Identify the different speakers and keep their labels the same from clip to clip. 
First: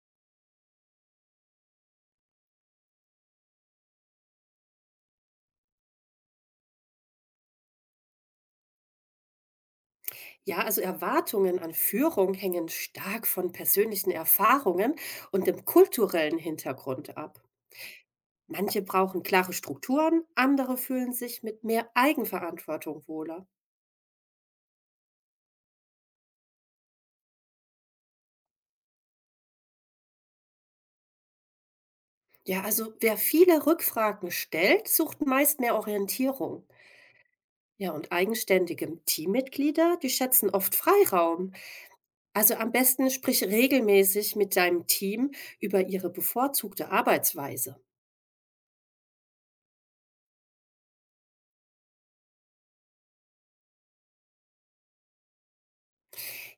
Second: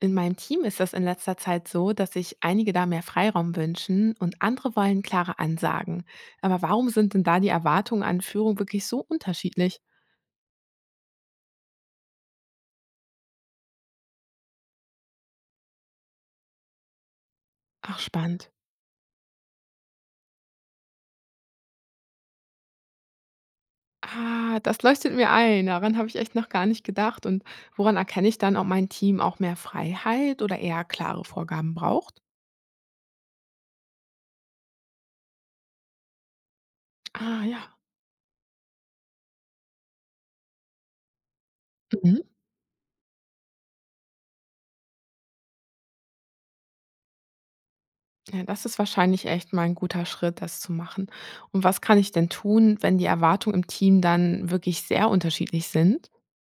Speaker 1: In meinem Team ist es in letzter Zeit so, dass sich einige da mehr Freiraum wünschen und andere wollen klare Ansagen. Aber warum sind denn da die Erwartungen an Führung wirklich so unterschiedlich?
Speaker 2: Ja, also Erwartungen an Führung hängen stark von persönlichen Erfahrungen und dem kulturellen Hintergrund ab.
Speaker 1: Ach, spannend.
Speaker 2: Manche brauchen klare Strukturen, andere fühlen sich mit mehr Eigenverantwortung wohler.
Speaker 1: Ah, das leuchtet mir ein. Daran habe ich echt noch gar nicht gedacht. Und woran erkenne ich dann, ob mein Team auch mehr Freiheit oder eher klare Vorgaben braucht?
Speaker 2: Ja, also wer viele Rückfragen stellt, sucht meist mehr Orientierung.
Speaker 1: Ah, ja.
Speaker 2: Ja, und eigenständige Teammitglieder, die schätzen oft Freiraum.
Speaker 1: Mhm.
Speaker 2: Also am besten sprich regelmäßig mit deinem Team über ihre bevorzugte Arbeitsweise.
Speaker 1: Ja, das ist wahrscheinlich echt mal ein guter Schritt, das zu machen. Und was kann ich denn tun, wenn die Erwartungen im Team dann wirklich sehr unterschiedlich sind?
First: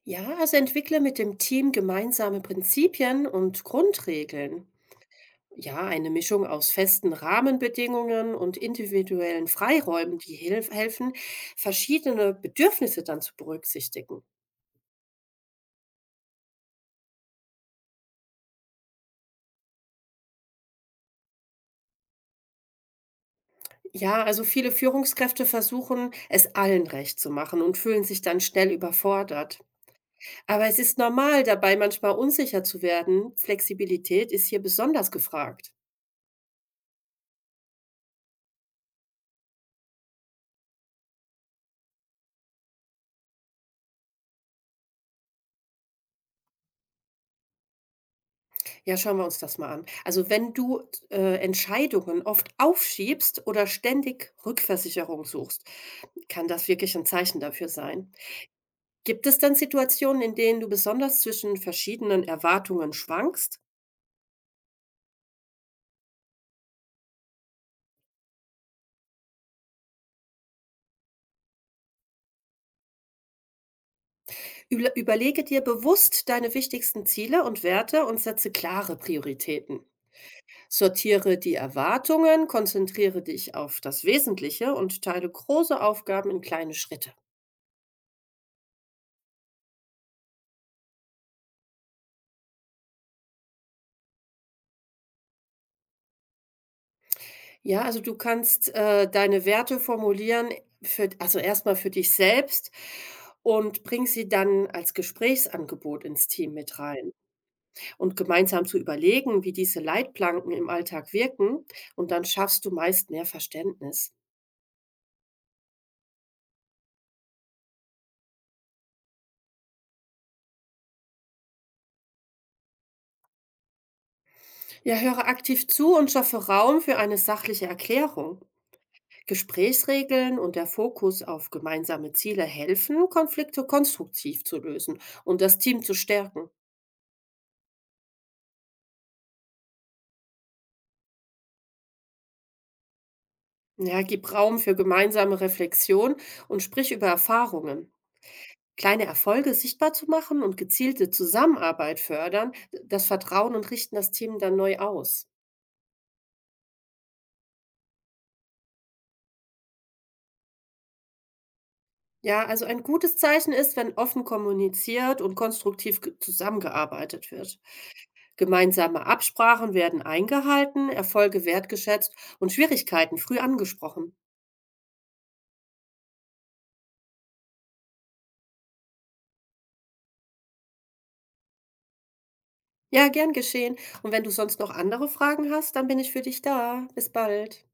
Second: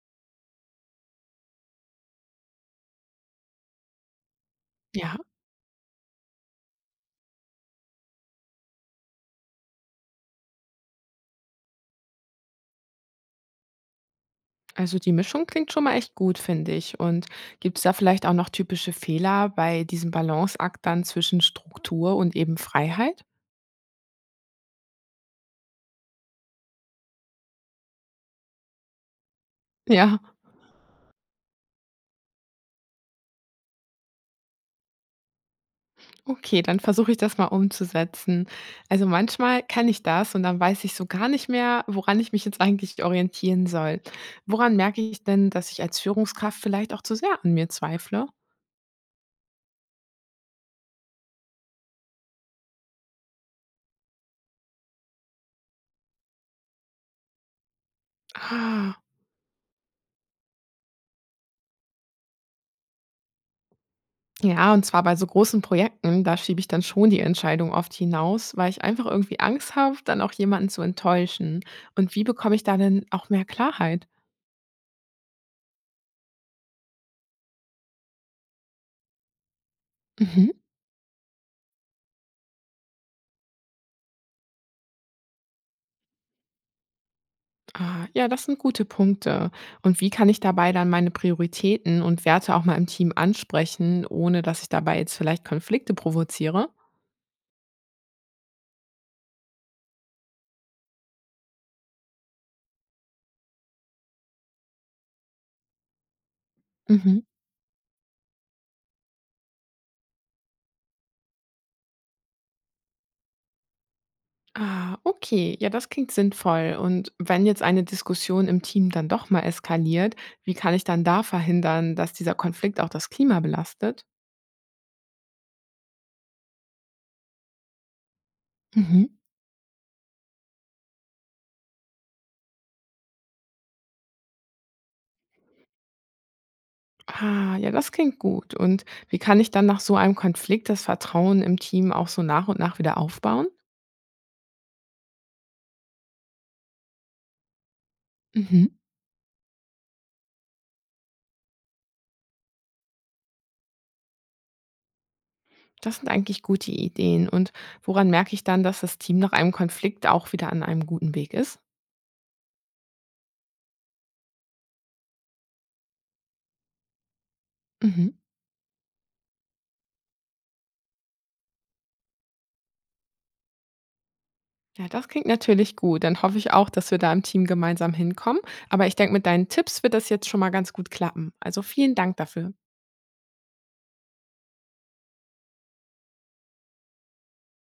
Speaker 2: Ja, also entwickle mit dem Team gemeinsame Prinzipien und Grundregeln.
Speaker 1: Ja.
Speaker 2: Ja, eine Mischung aus festen Rahmenbedingungen und individuellen Freiräumen, die hilf helfen, verschiedene Bedürfnisse dann zu berücksichtigen.
Speaker 1: Also die Mischung klingt schon mal echt gut, finde ich. Und gibt es da vielleicht auch noch typische Fehler bei diesem Balanceakt dann zwischen Struktur und eben Freiheit?
Speaker 2: Ja, also viele Führungskräfte versuchen, es allen recht zu machen und fühlen sich dann schnell überfordert.
Speaker 1: Ja,
Speaker 2: Aber es ist normal, dabei manchmal unsicher zu werden. Flexibilität ist hier besonders gefragt.
Speaker 1: okay, dann versuche ich das mal umzusetzen. Also manchmal kann ich das und dann weiß ich so gar nicht mehr, woran ich mich jetzt eigentlich orientieren soll. Woran merke ich denn, dass ich als Führungskraft vielleicht auch zu sehr an mir zweifle?
Speaker 2: Ja, schauen wir uns das mal an. Also wenn du Entscheidungen oft aufschiebst oder ständig Rückversicherung suchst, kann das wirklich ein Zeichen dafür sein.
Speaker 1: Ah.
Speaker 2: Gibt es dann Situationen, in denen du besonders zwischen verschiedenen Erwartungen schwankst?
Speaker 1: Ja, und zwar bei so großen Projekten, da schiebe ich dann schon die Entscheidung oft hinaus, weil ich einfach irgendwie Angst habe, dann auch jemanden zu enttäuschen. Und wie bekomme ich da denn auch mehr Klarheit?
Speaker 2: Überlege dir bewusst deine wichtigsten Ziele und Werte und setze klare Prioritäten.
Speaker 1: Mhm.
Speaker 2: Sortiere die Erwartungen, konzentriere dich auf das Wesentliche und teile große Aufgaben in kleine Schritte.
Speaker 1: Ah, ja, das sind gute Punkte. Und wie kann ich dabei dann meine Prioritäten und Werte auch mal im Team ansprechen, ohne dass ich dabei jetzt vielleicht Konflikte provoziere?
Speaker 2: Ja, also du kannst, deine Werte formulieren für also erstmal für dich selbst und bring sie dann als Gesprächsangebot ins Team mit rein.
Speaker 1: Mhm.
Speaker 2: Und gemeinsam zu überlegen, wie diese Leitplanken im Alltag wirken und dann schaffst du meist mehr Verständnis.
Speaker 1: Ah, okay. Ja, das klingt sinnvoll. Und wenn jetzt eine Diskussion im Team dann doch mal eskaliert, wie kann ich dann da verhindern, dass dieser Konflikt auch das Klima belastet?
Speaker 2: Ja, höre aktiv zu und schaffe Raum für eine sachliche Erklärung.
Speaker 1: Mhm.
Speaker 2: Gesprächsregeln und der Fokus auf gemeinsame Ziele helfen, Konflikte konstruktiv zu lösen und das Team zu stärken.
Speaker 1: Ah, ja, das klingt gut. Und wie kann ich dann nach so einem Konflikt das Vertrauen im Team auch so nach und nach wieder aufbauen?
Speaker 2: Ja, gib Raum für gemeinsame Reflexion und sprich über Erfahrungen.
Speaker 1: Mhm.
Speaker 2: Kleine Erfolge sichtbar zu machen und gezielte Zusammenarbeit fördern, das Vertrauen und richten das Team dann neu aus.
Speaker 1: Das sind eigentlich gute Ideen. Und woran merke ich dann, dass das Team nach einem Konflikt auch wieder an einem guten Weg ist?
Speaker 2: Ja, also ein gutes Zeichen ist, wenn offen kommuniziert und konstruktiv zusammengearbeitet wird.
Speaker 1: Mhm.
Speaker 2: Gemeinsame Absprachen werden eingehalten, Erfolge wertgeschätzt und Schwierigkeiten früh angesprochen.
Speaker 1: Ja, das klingt natürlich gut. Dann hoffe ich auch, dass wir da im Team gemeinsam hinkommen. Aber ich denke, mit deinen Tipps wird das jetzt schon mal ganz gut klappen. Also vielen Dank dafür.
Speaker 2: Ja, gern geschehen. Und wenn du sonst noch andere Fragen hast, dann bin ich für dich da. Bis bald.